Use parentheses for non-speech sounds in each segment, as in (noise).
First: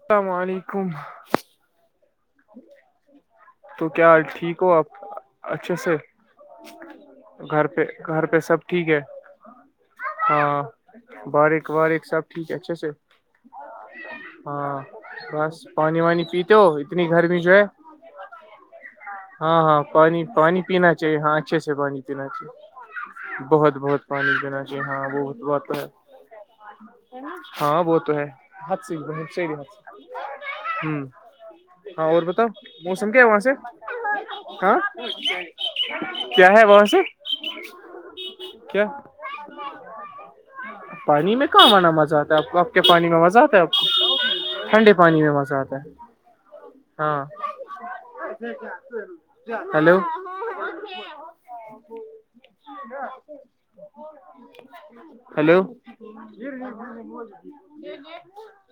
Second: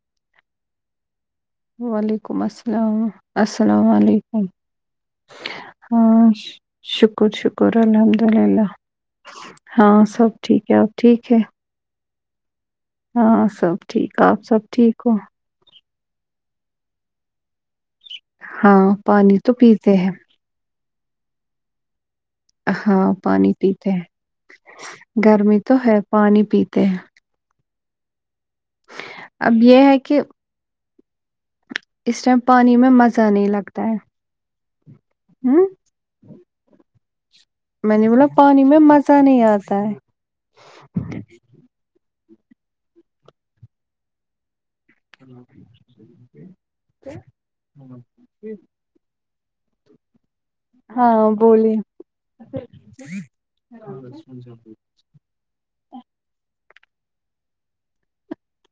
السلام علیکم تو کیا ٹھیک (unintelligible) ہو آپ اچھے سے ہاں شکر گھر شکر پہ الحمد گھر پہ سب للہ ٹھیک ہے ہاں سب ٹھیک ہے اب ٹھیک ہے ابار ایکاحب ٹھیک ہے اچھا سے ہاں سب ٹھیک آپ سب ہاں ٹھیک ہو بس پانی وانی پیتے ہو اتنی گرمی جو ہے ہاں پانی تو ہاں ہاں پیتے ہیں پانی پانی پینا چاہیے ہاں اچھے سے پانی پینا ہاں چاہیے پانی بہت پیتے ہیں بہت پانی جناا کہ ہاں بت گرمی تو بتا ہے پانی پیتے ہیں ہے ہاں وہ تو ہے ح سے ہی اب یہ ہے کہ ہاں اور اس ٹائم بتاؤ پانی میں موسم کیا ہے مزہ وہاں نہیں سے لگتا ہے ہاں ہوں کیا ہے وہاں سے میں نے بولا پانی میں کیا مزہ نہیں آتا ہے پانی میں کہاں آنا مزہ آتا ہے آپ کے پانی میں مزہ آتا ہے آپ کو ٹھنڈے پانی میں مزہ آتا ہے ہاں ہاں ہیلو ہاں بولی ہلو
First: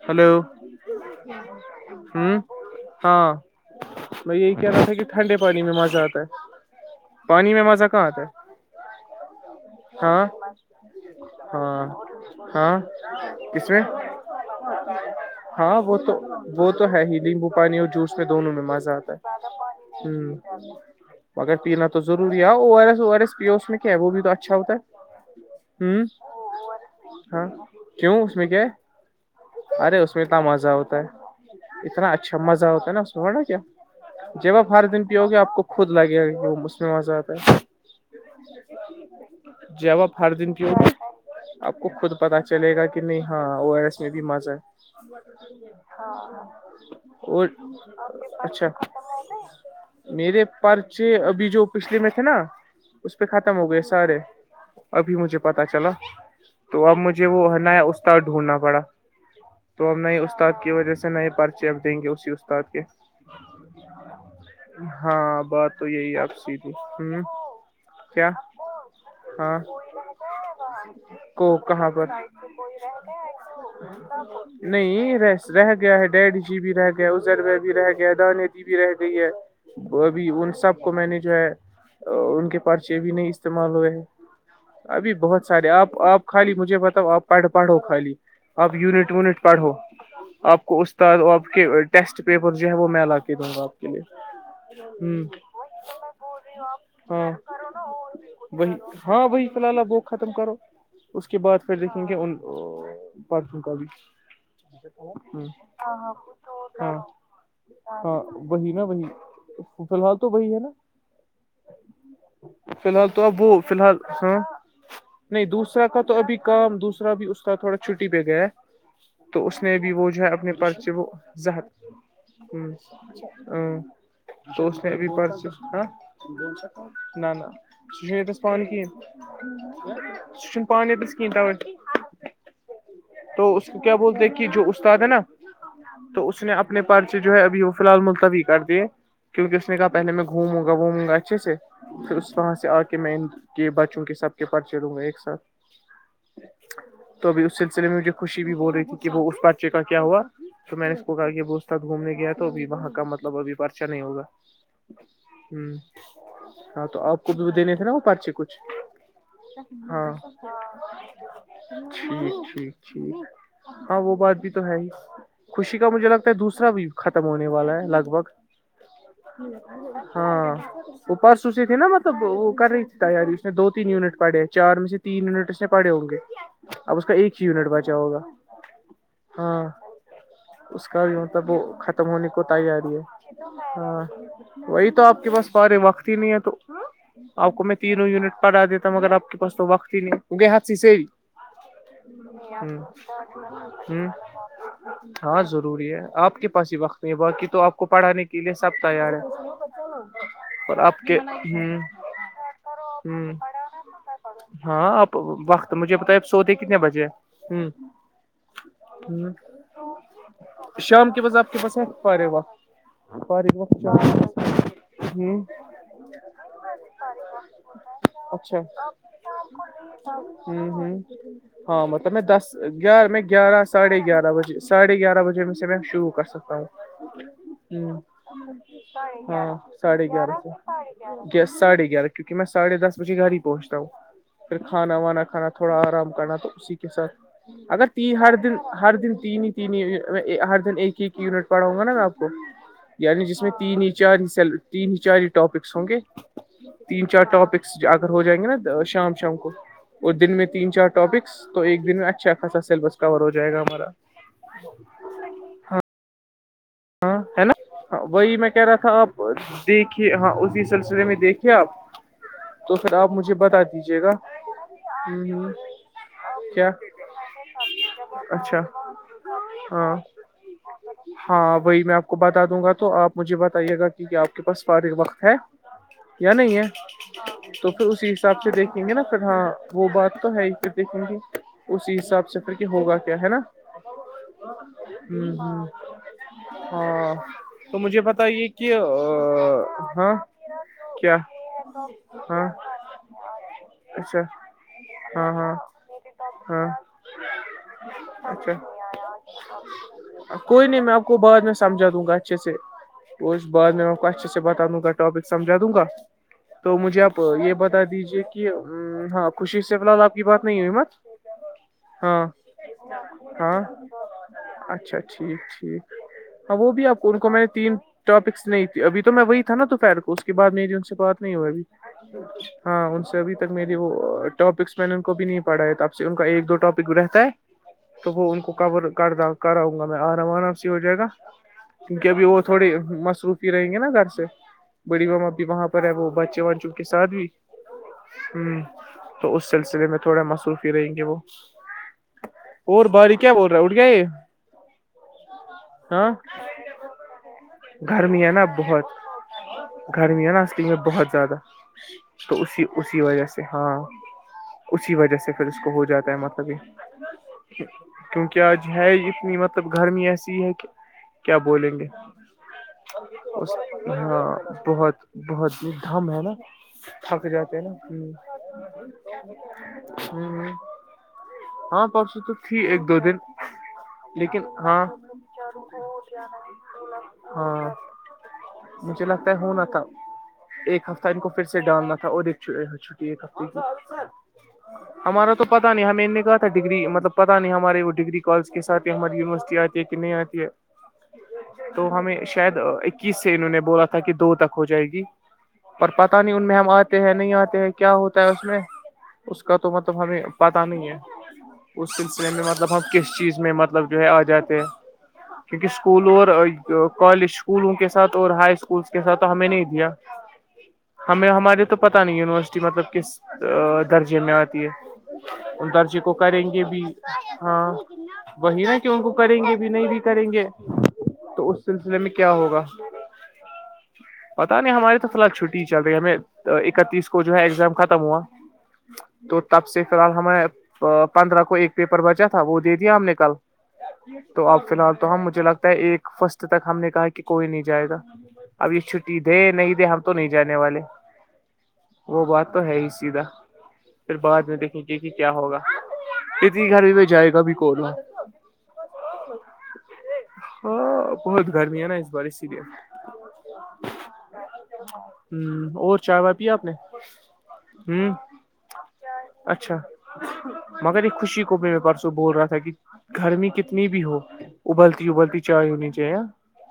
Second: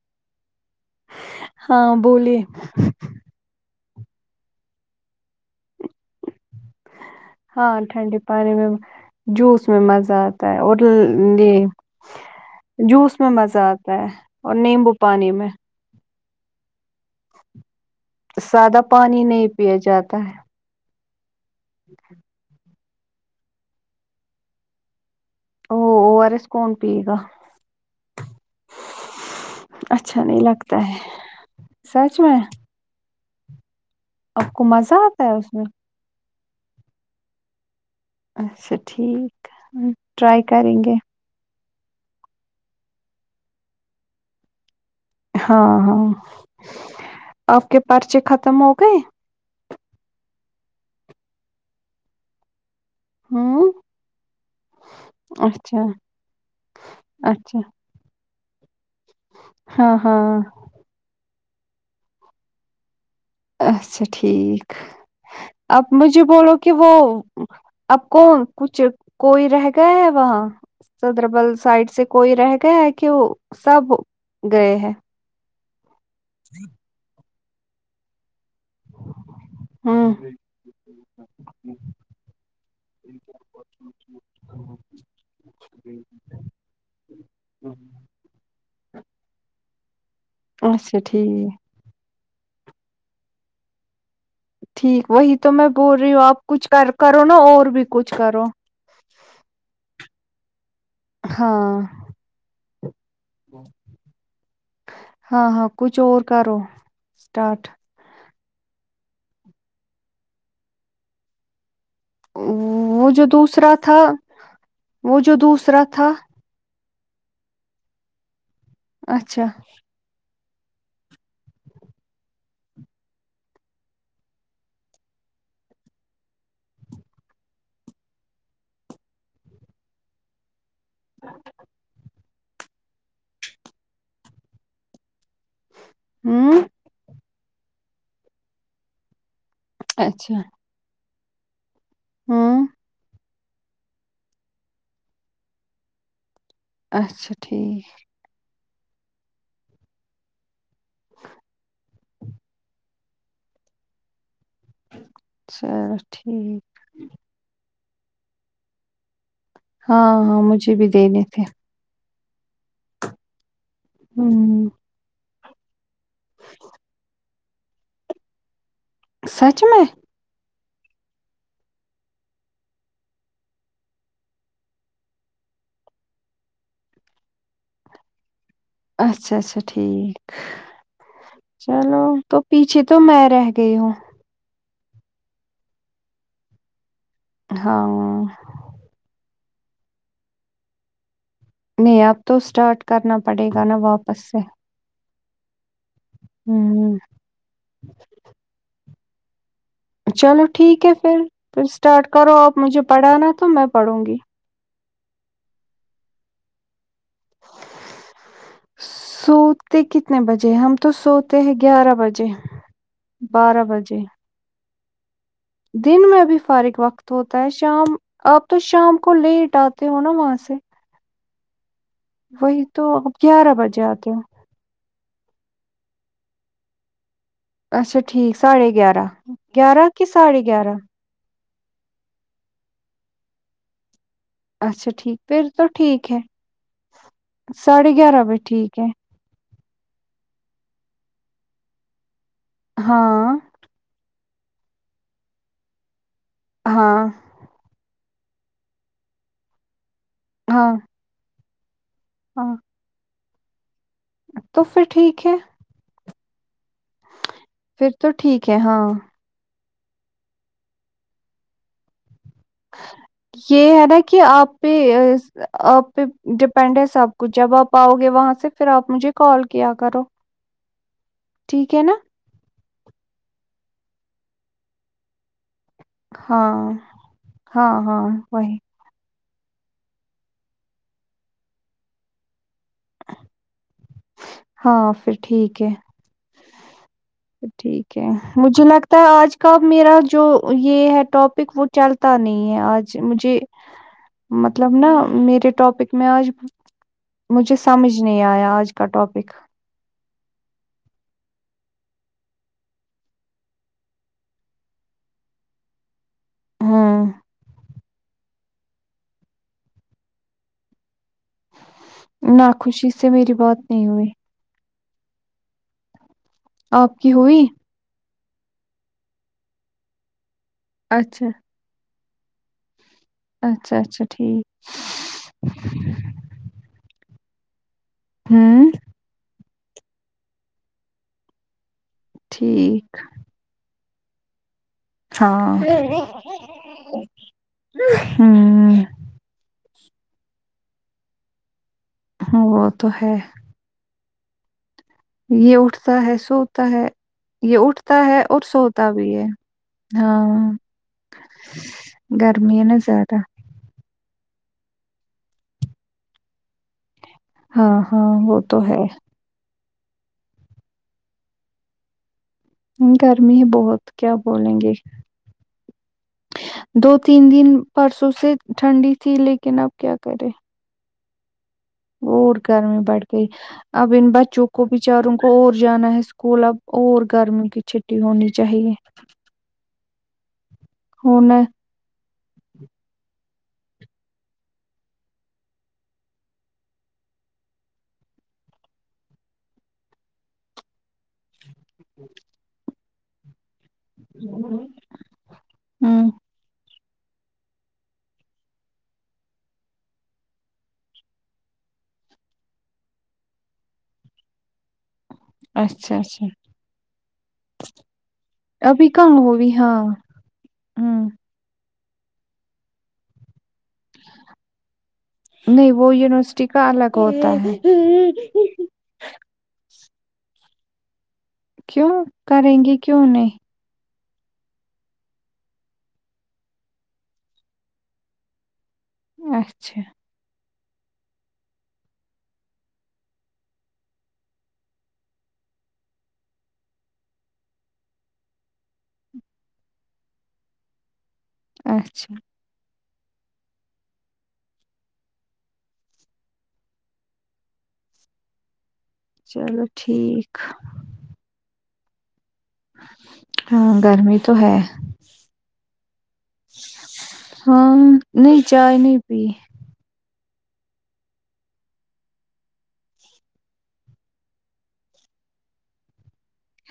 ہلو ہاں ہوں بولیے ہاں میں یہی کہہ رہا تھا کہ ٹھنڈے پانی میں مزہ آتا ہے پانی میں ہاں مزہ کہاں ٹھنڈی آتا ہے پانی میں جوس میں مزہ ہاں آتا ہے اور یہ ہاں ہاں جوس میں مزہ آتا ہے اور نیمبو پانی میں ہاں وہ تو وہ تو ہے ہی نمبو پانی اور جوس میں دونوں میں سادہ مزہ آتا پانی ہے نہیں پیا جاتا ہے ہاں مگر پینا تو ضروری ہے O R S O R S پیو اس میں کیا ہے وہ بھی تو اچھا ہوتا او ہے ہوں او آر ایس کون پیے گا ہاں کیوں اس میں کیا ہے ارے اس میں اچھا اتنا نہیں مزہ لگتا ہے ہوتا ہے اتنا سچ میں اچھا مزہ ہوتا ہے نا س نا کیا جیب کو آپ ہرے مزہ دن آتا پیو ہے گے اس آپ کو میں خود لگے گا اس میں مزہ آتا ہے اچھا ٹھیک جب آپ ہر ٹرائی دن پیو کریں گے آپ کو خود پتا چلے گا کہ نہیں ہاں او آر ایس میں بھی مزہ ہاں ہے ہاں اور آپ کے پرچے ختم اچھا ہو گئے میرے پرچے ابھی جو پچھلے میں تھے نا اس پہ ختم ہو ہوں گئے سارے ابھی مجھے پتا اچھا چلا تو اب مجھے وہ ہے اچھا نا استاد ڈھونڈنا پڑا تو ا ہاں ہم نئے ہاں استاد کی وجہ سے نئے پرچے اب دیں گے اسی استاد کے اچھا ٹھیک ہاں بات اب تو یہی مجھے آپ بولو کہ سیدھی وہ ہ اب کیا کون کچھ کوئی ہاں رہ گیا ہے وہاں سدربل کو سائڈ کہاں سے پر کوئی رہ گیا ہے کہ وہ سب گئے ہے نہیں رہ رہ گیا ہے ڈیڈ جی بھی رہ گیا ازرو بھی رہ گیا ہے دانے دی بھی رہ گئی ہے وہ ہوں ابھی ان سب کو میں نے جو ہے ان کے پرچے بھی نہیں استعمال ہوئے ابھی بہت سارے آپ آپ خالی مجھے بتاؤ آپ پڑھ پڑھو خالی آپ یونٹ ویونٹ پڑھو آپ کو اچھا استاد آپ ٹھیک کے ٹیسٹ پیپر جو ہے وہ میں للا کے دوں گاپ ٹھیک وہی تو میں بول رہی ہوں آپ کچھ کر کرو ہاں نا اور بھی کچھ کرو وہی ہاں بی فی الحاللہ بک ختم کرو اس کے بعد پھر ہاں دیکھیں گے ان کب ہاں اسٹاٹھ ہاں وہی نا وہی فی الحال تو وہی ہے نا فی الحال وہ تو جو اب وہ فی دوسرا الحال تھا ہ وہ جو نہیں دوسرا کا تھا تو ابھی کام دوسرا بھی اس کا تھوڑا چھٹی پہ گیا ہے اچھا تو اس نے بھی وہ جو ہے اپنے پس سے وہ ز ہت ہ ا س میں اب پرچس ہاں نہ ن س ن ایتس پانی کی نہ س پانی پسکتا تو اس کو کیا بولتے کہ جو استاد ہے نا تو اس نے ہوں اپنے پرچے جو ہے ابھی وہ فی الحال ملتوی کر دیے کیونکہ اس نے کہا پہل میں اچھا گھوموں گا وھوموں گا اچھے سے پھر اس طح ہوں سے آ کے میں کہ بچوں کے سب کے پر چلوں گا ایک ساتھ تو اچھا ابھی اس ٹھیک سلسلے میںھے خوشی بھی بول رہی تھی کہ وہ اس بادچے کا کیا ہوا تو میں نے اس کو کہ وہ استاھ گھومنے گیا تھا تو بھی وہاں کا مطلب ابھی پرچا نہیں ہوگا ہ چلو ٹھیک ہاں تو آپ کو بھی دینے تھے نا وہ پچے کچھ ہاں ہاں مجھے بھی دینے تھے ٹھیک ٹھیک ٹھیک ہاں وہ بات بھی تو ہوں، ہے ہی خوشی کا مجھے لگتا ہے دوسرا بھی ختم ہونے والا ہے لگ بھگ سچ میں؟ ہاں وہ پرس اسی تھی نا مطلب وہ کر رہی تھی تیاری اس نے دو تین یونٹ پڑے چار میں سے تین یونٹ اس سے پڑے ہوں گے اب اس کا ایک ہی یونٹ بچا ہوگا اچھا اچھا ہاں ٹھیک اس کا بھی مطلب وہ چلو ختم ہونے تو کو پیچھے تیاری تو ہے میں رہ گئی ہوں ہاں وہی تو آپ کے پاس بارے وقت ہی نہیں ہے تو آپ کو میں تینوں ہاں، یونٹ پھا دیتا ہوں مگر آپ کے بخ نہیں بگے ہاچ سے نہیں اب تو اسٹارٹ ہ کرنا پڑے گا نا واپس سے ہاں ضروری ہے آپ کے پاس ہی ہوں، وقت نہیں ہے باقی تو آپ کو پڑھانے کے لیے سب تیار ہے چلو اور ٹھیک ہے آپ کے پھر پھر ہ اسٹارٹ کرو آپ مجھے پڑھانا ہ تو میں پڑھوں گی ہاں اب وقت مجھے بتائی اب سوودے کتنے بجے ہ ہ سوتے کتنے بجے؟ ہم تو شام کے بج آ سوتے ہیں س بجے، پ ب پ بجے۔ ب چ ہ دن میں بھی فارغ وقت ہوتا ہے شام آپ تو اچھا شام کو لیٹ آتے ہو نا وہاں سے ہ ہ ہاں مطلب میں دس وہی تو آپ گیار میں گیارہ بجے ساھے آتے ہو۔ گیارہ بجے ساڑھے گیارہ بجے میں سے میں شو کر سکتا ہوں اچھا ٹھیک ساڑھے گیارہ گیارہ کہ ساڑے گیارہ گیس ساھے گیارہ کیوںکہ میں سڑھے دس بجے گھر ہی پہنچتا ہوں پھر اچھا کھانا وانا ٹھیک پھر کھانا تو تھوڑا آرام ٹھیک ہے کرنا تو اسی کے ساتھ اگر ساڑھے تی گیارہ ہر بجے دن ٹھیک ہے ہر دن تین نہیں ت ہر دن ایک ایک یونٹ پڑاؤں گا نا میں آپ کو یعنی ہاں جس میں تین ہی چار ہی تین ہی چار ہی ٹاپکس ہوں گے ہاں تین چار ٹاپکس ہو جائیں گے نا شام شام کو اور دن میں ہاں تین چار ٹاپکس تو ایک دن میں اچھا ہاں خاصا سیلبس کور ہو جائے گا ہمارا تو پھر ٹھیک ہے ہاں ہے پھر نا تو وہی ٹھیک میں ہے کہہ رہا ہاں تھا اب دیکھیے ہاں اسی سلسلے میں دیکھیے آپ تو پھر آپ مجھے بتا یہ ہے نا دیجیے گا کہ آپ پہ ہ آپ پہ کیا ڈپینڈ ہے سب جب آپ آؤ گے وہاں سے اچھا پھر آپ مجھے کال کیا ہاں کرو ہاں ٹھیک ہے وہی میں نا آپ کو بتا دوں گا تو آپ مجھے بتائیے گا کی کیا آپ کے پاس فارغ وقت ہے یا نہیں ہاں ہے ہاں تو پھر ہاں اسی حساب سے وہی دیکھ دیکھیں گے نا پھر ہاں وہ بات تو ہے ہی پھر دیکھیں گے اسی حساب سے پھر کہ ہوگا کیا ہے نا ہاں پھر ٹھیک ہے ہاں تو ٹھیک مجھے ہے بتائیے مجھے کہ لگتا ہے آج کا میرا ہاں جو یہ ہے کیا ٹاپک وہ چلتا پتا ہاں نہیں ہے آج مجھے اچھا مطلب نا ہاں میرے ہاں ٹاپک میں آج ہاں مجھے سمجھ نہیں اچھا آیا آج کا ٹاپک کوئی نہیں میں آپ کو بعد میں سمجھا دوں گا اچھے سے تو اس بارد میں آپ کو اچھے سے بتا دوں گا ٹاپک سمجھا دوں گا تو مجھے ہوں آپ یہ بتا دیجے کہ ہاں خوشی سے فی الحال آپ کی بات نہیں ہو امت ناخوشی سے میری بات ہاں نہیں ہوئی اچھا ٹھیک ٹھیک ہاں وہ بھی آپ کو کی ان کو میں ہوئی نے تین ٹاپکس نہیں تھے ابھی تو میں وہی تھا نا توپہر کو کے بعد میری ان سے بات اچھا نہیں ہو ابھی ہاں ان سے ابھی تک میری اچھا اچھا وہ ٹھیک ٹاپکس میں نے ان کو بھی نہیں پڑھا ہے تو اب سے ان کا ایک دو ٹاپک رہتا ہے تو وہ ان کو ک ہوں کر کراؤں گا میں آرا آرا سے ہو جائے گا کیونکہ ابھی وہ تھوڑی ٹھیک مصروفی ہی رہیں گے نا گھر سے بڑی ماما بھی ہاں وہاں پر ہے وہ بچے وچ کے ساتھ بھی ہوں تو اس سلسلے میں تھوڑے مصروفی رہیں گے وہ وہ اور تو ہے باریک اٹ گئے یہ اٹھتا ہے سوتا ہے یہ اٹھتا ہے گرمی اور نا بہت سوتا بھی یہ گرمی ہے نا اسٹگ میں بہت زیادہ تو گرمی ہے اسی نا اسی زیادہ وجہ سے ہاں اسی وجہ سے پھر اس کو ہو جاتا ہے مطلب یہ ہاں ہاں وہ کیونکہ تو آج ہے اتنی مطلب گرمی ایسی ہے کہ کیا بولیں گے گرمی ہے اس بہت کیا ہاں بولیں گے بہت بہت ہی دم ہے نا دو تین تھک دن جاتے ہیں نا پرسوں سے ٹھنڈی تھی لیکن اب کیا کرے ہاں پرسوں تو اور تھی گرمی ایک دو بڑھ دن گئی اب ان لیکن بچوں کو ہاں بچاروں کو اور جانا ہے اسکول اب اور گرمی کی ہاں چھٹی ہونی چاہیے مجھے لگتا ہونا تھا ایک ہفتہ ان کو ہونا پھر سے ڈالنا تھا اور ایک ٹھیک ہمارا تو پتا نہیں ہے ہمیں ان نے کہا تھا ڈگری مطلب پتاہ نہیں ہمارے وہ ڈگری کالج کےاتھ ہی ہماراری یونیورسٹی آ یہ کنی آتی ہے تو ہمیں شاید اکیس سے انہوں نے بولا تھا کہ دو تک ہو جائے گی پر ہوں پتاہ نہیں ان میں ہم آتے ہیں نہیں آتے ہیں کیا ہوتا ہے اس میں اس کا تو مطلب ہمیں پتا نہیں ہے اس سلسلے میں مطلب ہم کس چیز میں مطلب جو ہے آ جاتے ہیں کیونکہ اچھا اسکول اچھا اور کالج اسکولوں کے ساتھ اور ہائی ابھی اسکولس کے کہاں ساتھ تو ہمیں ہوئی نہیں ہاں دیا ہوں ہمیں ہمارے تو پتا نہیں یونیورسٹی مطلب کس درجے میں آتی ہے اور نہیں وہ درجے کو کریں یونیورسٹی گے کا بھی الگ ہوتا ہے ہاں وہی ان کو کریں گے بھی نہیں بھی کریں گے تو اس سلسلے کیوں میں کیا کریں ہوگا گے کیوں نہیں پتا نہیں ہماری تو فح چھٹی ہی چل رہی ہے ہم اکتیس کو جو ہے ایگزام ختم ہوا تو تب اچھا سے فی الحال ہمیں پندرہ کو ایک پیپر بچا تھا وہ دے دیا ہم نے کل تو اب فی الحال تو ہم مجھے لگتا ہے ایک فسٹ تک ہم نے کہا کہ کوئی نہیں جائے گا اب یہ چھٹی دے نہیں دے ہم تو نہیں جانے والے اچھا وہ بات تو ہے ہی سیدھا پھر بعد میں دیکھ گے کہ کیا ہوگا کتنی گھر بھی میں جائے گا بھی کو رہوں چلو ٹھیک ہاں بہت گرمی ہے نا اس بار اسی لیے ہاں گرمی تو ہے ہ اور چائے وائے پیا آپ نے ہاں ہ نہیں چائے نہیں پی اچ اچھا مگر ایک خوشی کو م پرسوں بول رہا تھا کہ گرمی کتنی بھی ہو ابلتی ابلتی چائےیوں نچےاں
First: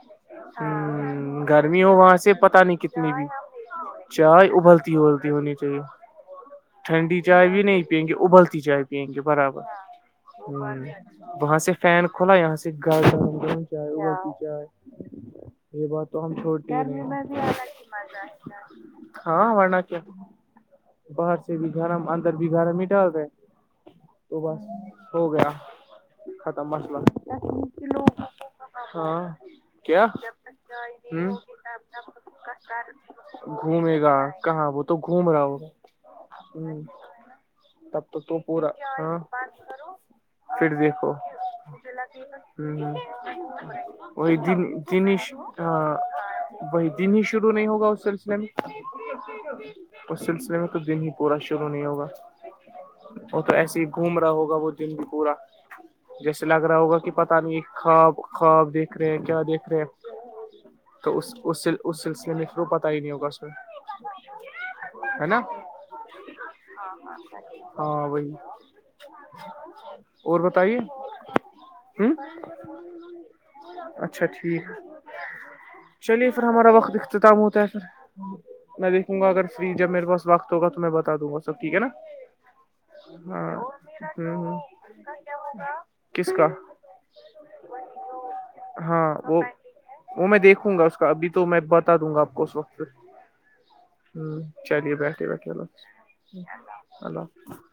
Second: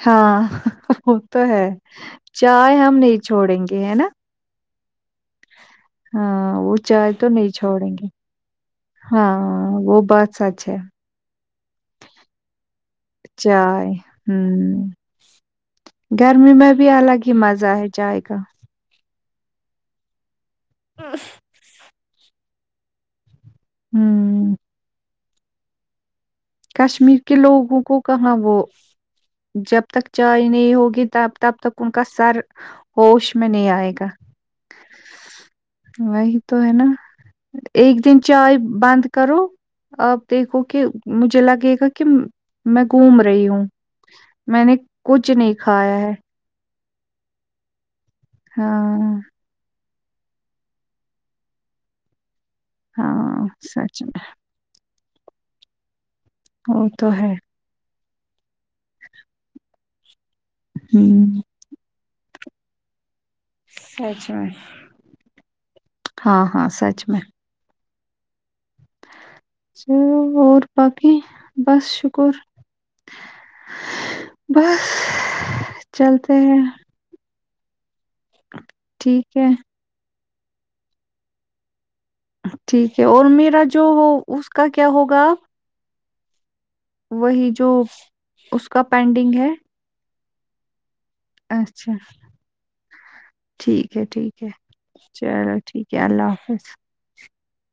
ہاں وہ ہ تو ہے گرمی ہو وہاں سے پتا چائے نہیں ہم کتنی بھی چھوڑیں گے ہے نا چائے ابلتی ہوتی ہونی چاہیے ہاں وہ ٹھنڈی تو چائے بھی نہیں چھوڑیں پیئیں گے ابلتی چائے پییں گے برابر ہاں وہ بات سچ ہ ہے وہاں سے فین کھولا یہاں سے گ چائے ہوں ہم گرمی میں چھوڑتے ہی بھی نہیں الگ ہیں ہی مزہ ہے چائے کا ہاں ورنہ کیا باہر سے بھی گرم اندر بھی گرم ہی ڈال رہے ہیں تو ہوں بس ہو گیا (unintelligible) مسئلہ کشمیر کے لوگوں کو کہاں وہ جب مزہ تک چائے نہیں ہوگی تب تک ان کا سر ہوش میں نہیں آئے گا گھومے گا کہاں وہ تو گھوم رہا ہوگا وہی تو ہے نا ایک تب دن تو تو چائے پورا بند ہاں کرو آپ دیکھو کہ مجھے لگے گا کہ میں گھوم رہی ہوں وہ ج میں نے کچھ جینس نہیں آ کھایا ہے وہی دن ہی شرو نہیں ہوگا اس سلسلے میں ہاں اس سلسلے میں تو دن ہی پورا شرو نہیں ہوگا وہ ہاں تو ایسے ہی سچ گھوم رہا ہوگا وہ دن بھی پورا جیسے لگ میں رہا وہ ہوگا کہ تو ہے پتا نہیں خواب خواب دیک دیک رہے کیا دیکھ رہے تو ہوں اس سلسلے میں پتا ہی نہیں ہوگا میں سچ میں ہے نا ہاں ہاں سچ میں ہاں بائی چل اور باقی بس ہ شکر اچھا ٹھیک بس چلیے چلتے پھر ہیں ہمارا وقت اختتام ہوتا ہے پھر میں دیکھوں گا ٹھیک اگر ہے فری جب میرے پاس وقت ہوگا تو میں بتا دوں گا سب ٹھیک ہے نا ٹھیک ہے اور ہاں میرا جو ہو اس ہ کا کیا ہوگا کس کا وہی جو اس کا ہاں پینڈنگ وہ ہے وہ میں دیکھوں گا اس کا ابھی تو میں اچھا بتا دوں گا آپ کو اس وقت پ ٹھیک ہے ہ ٹھیک ہے چلیے بیٹھے بیٹھے چلو ال ٹھیک ہے اللہ حافظ اللہ حافظ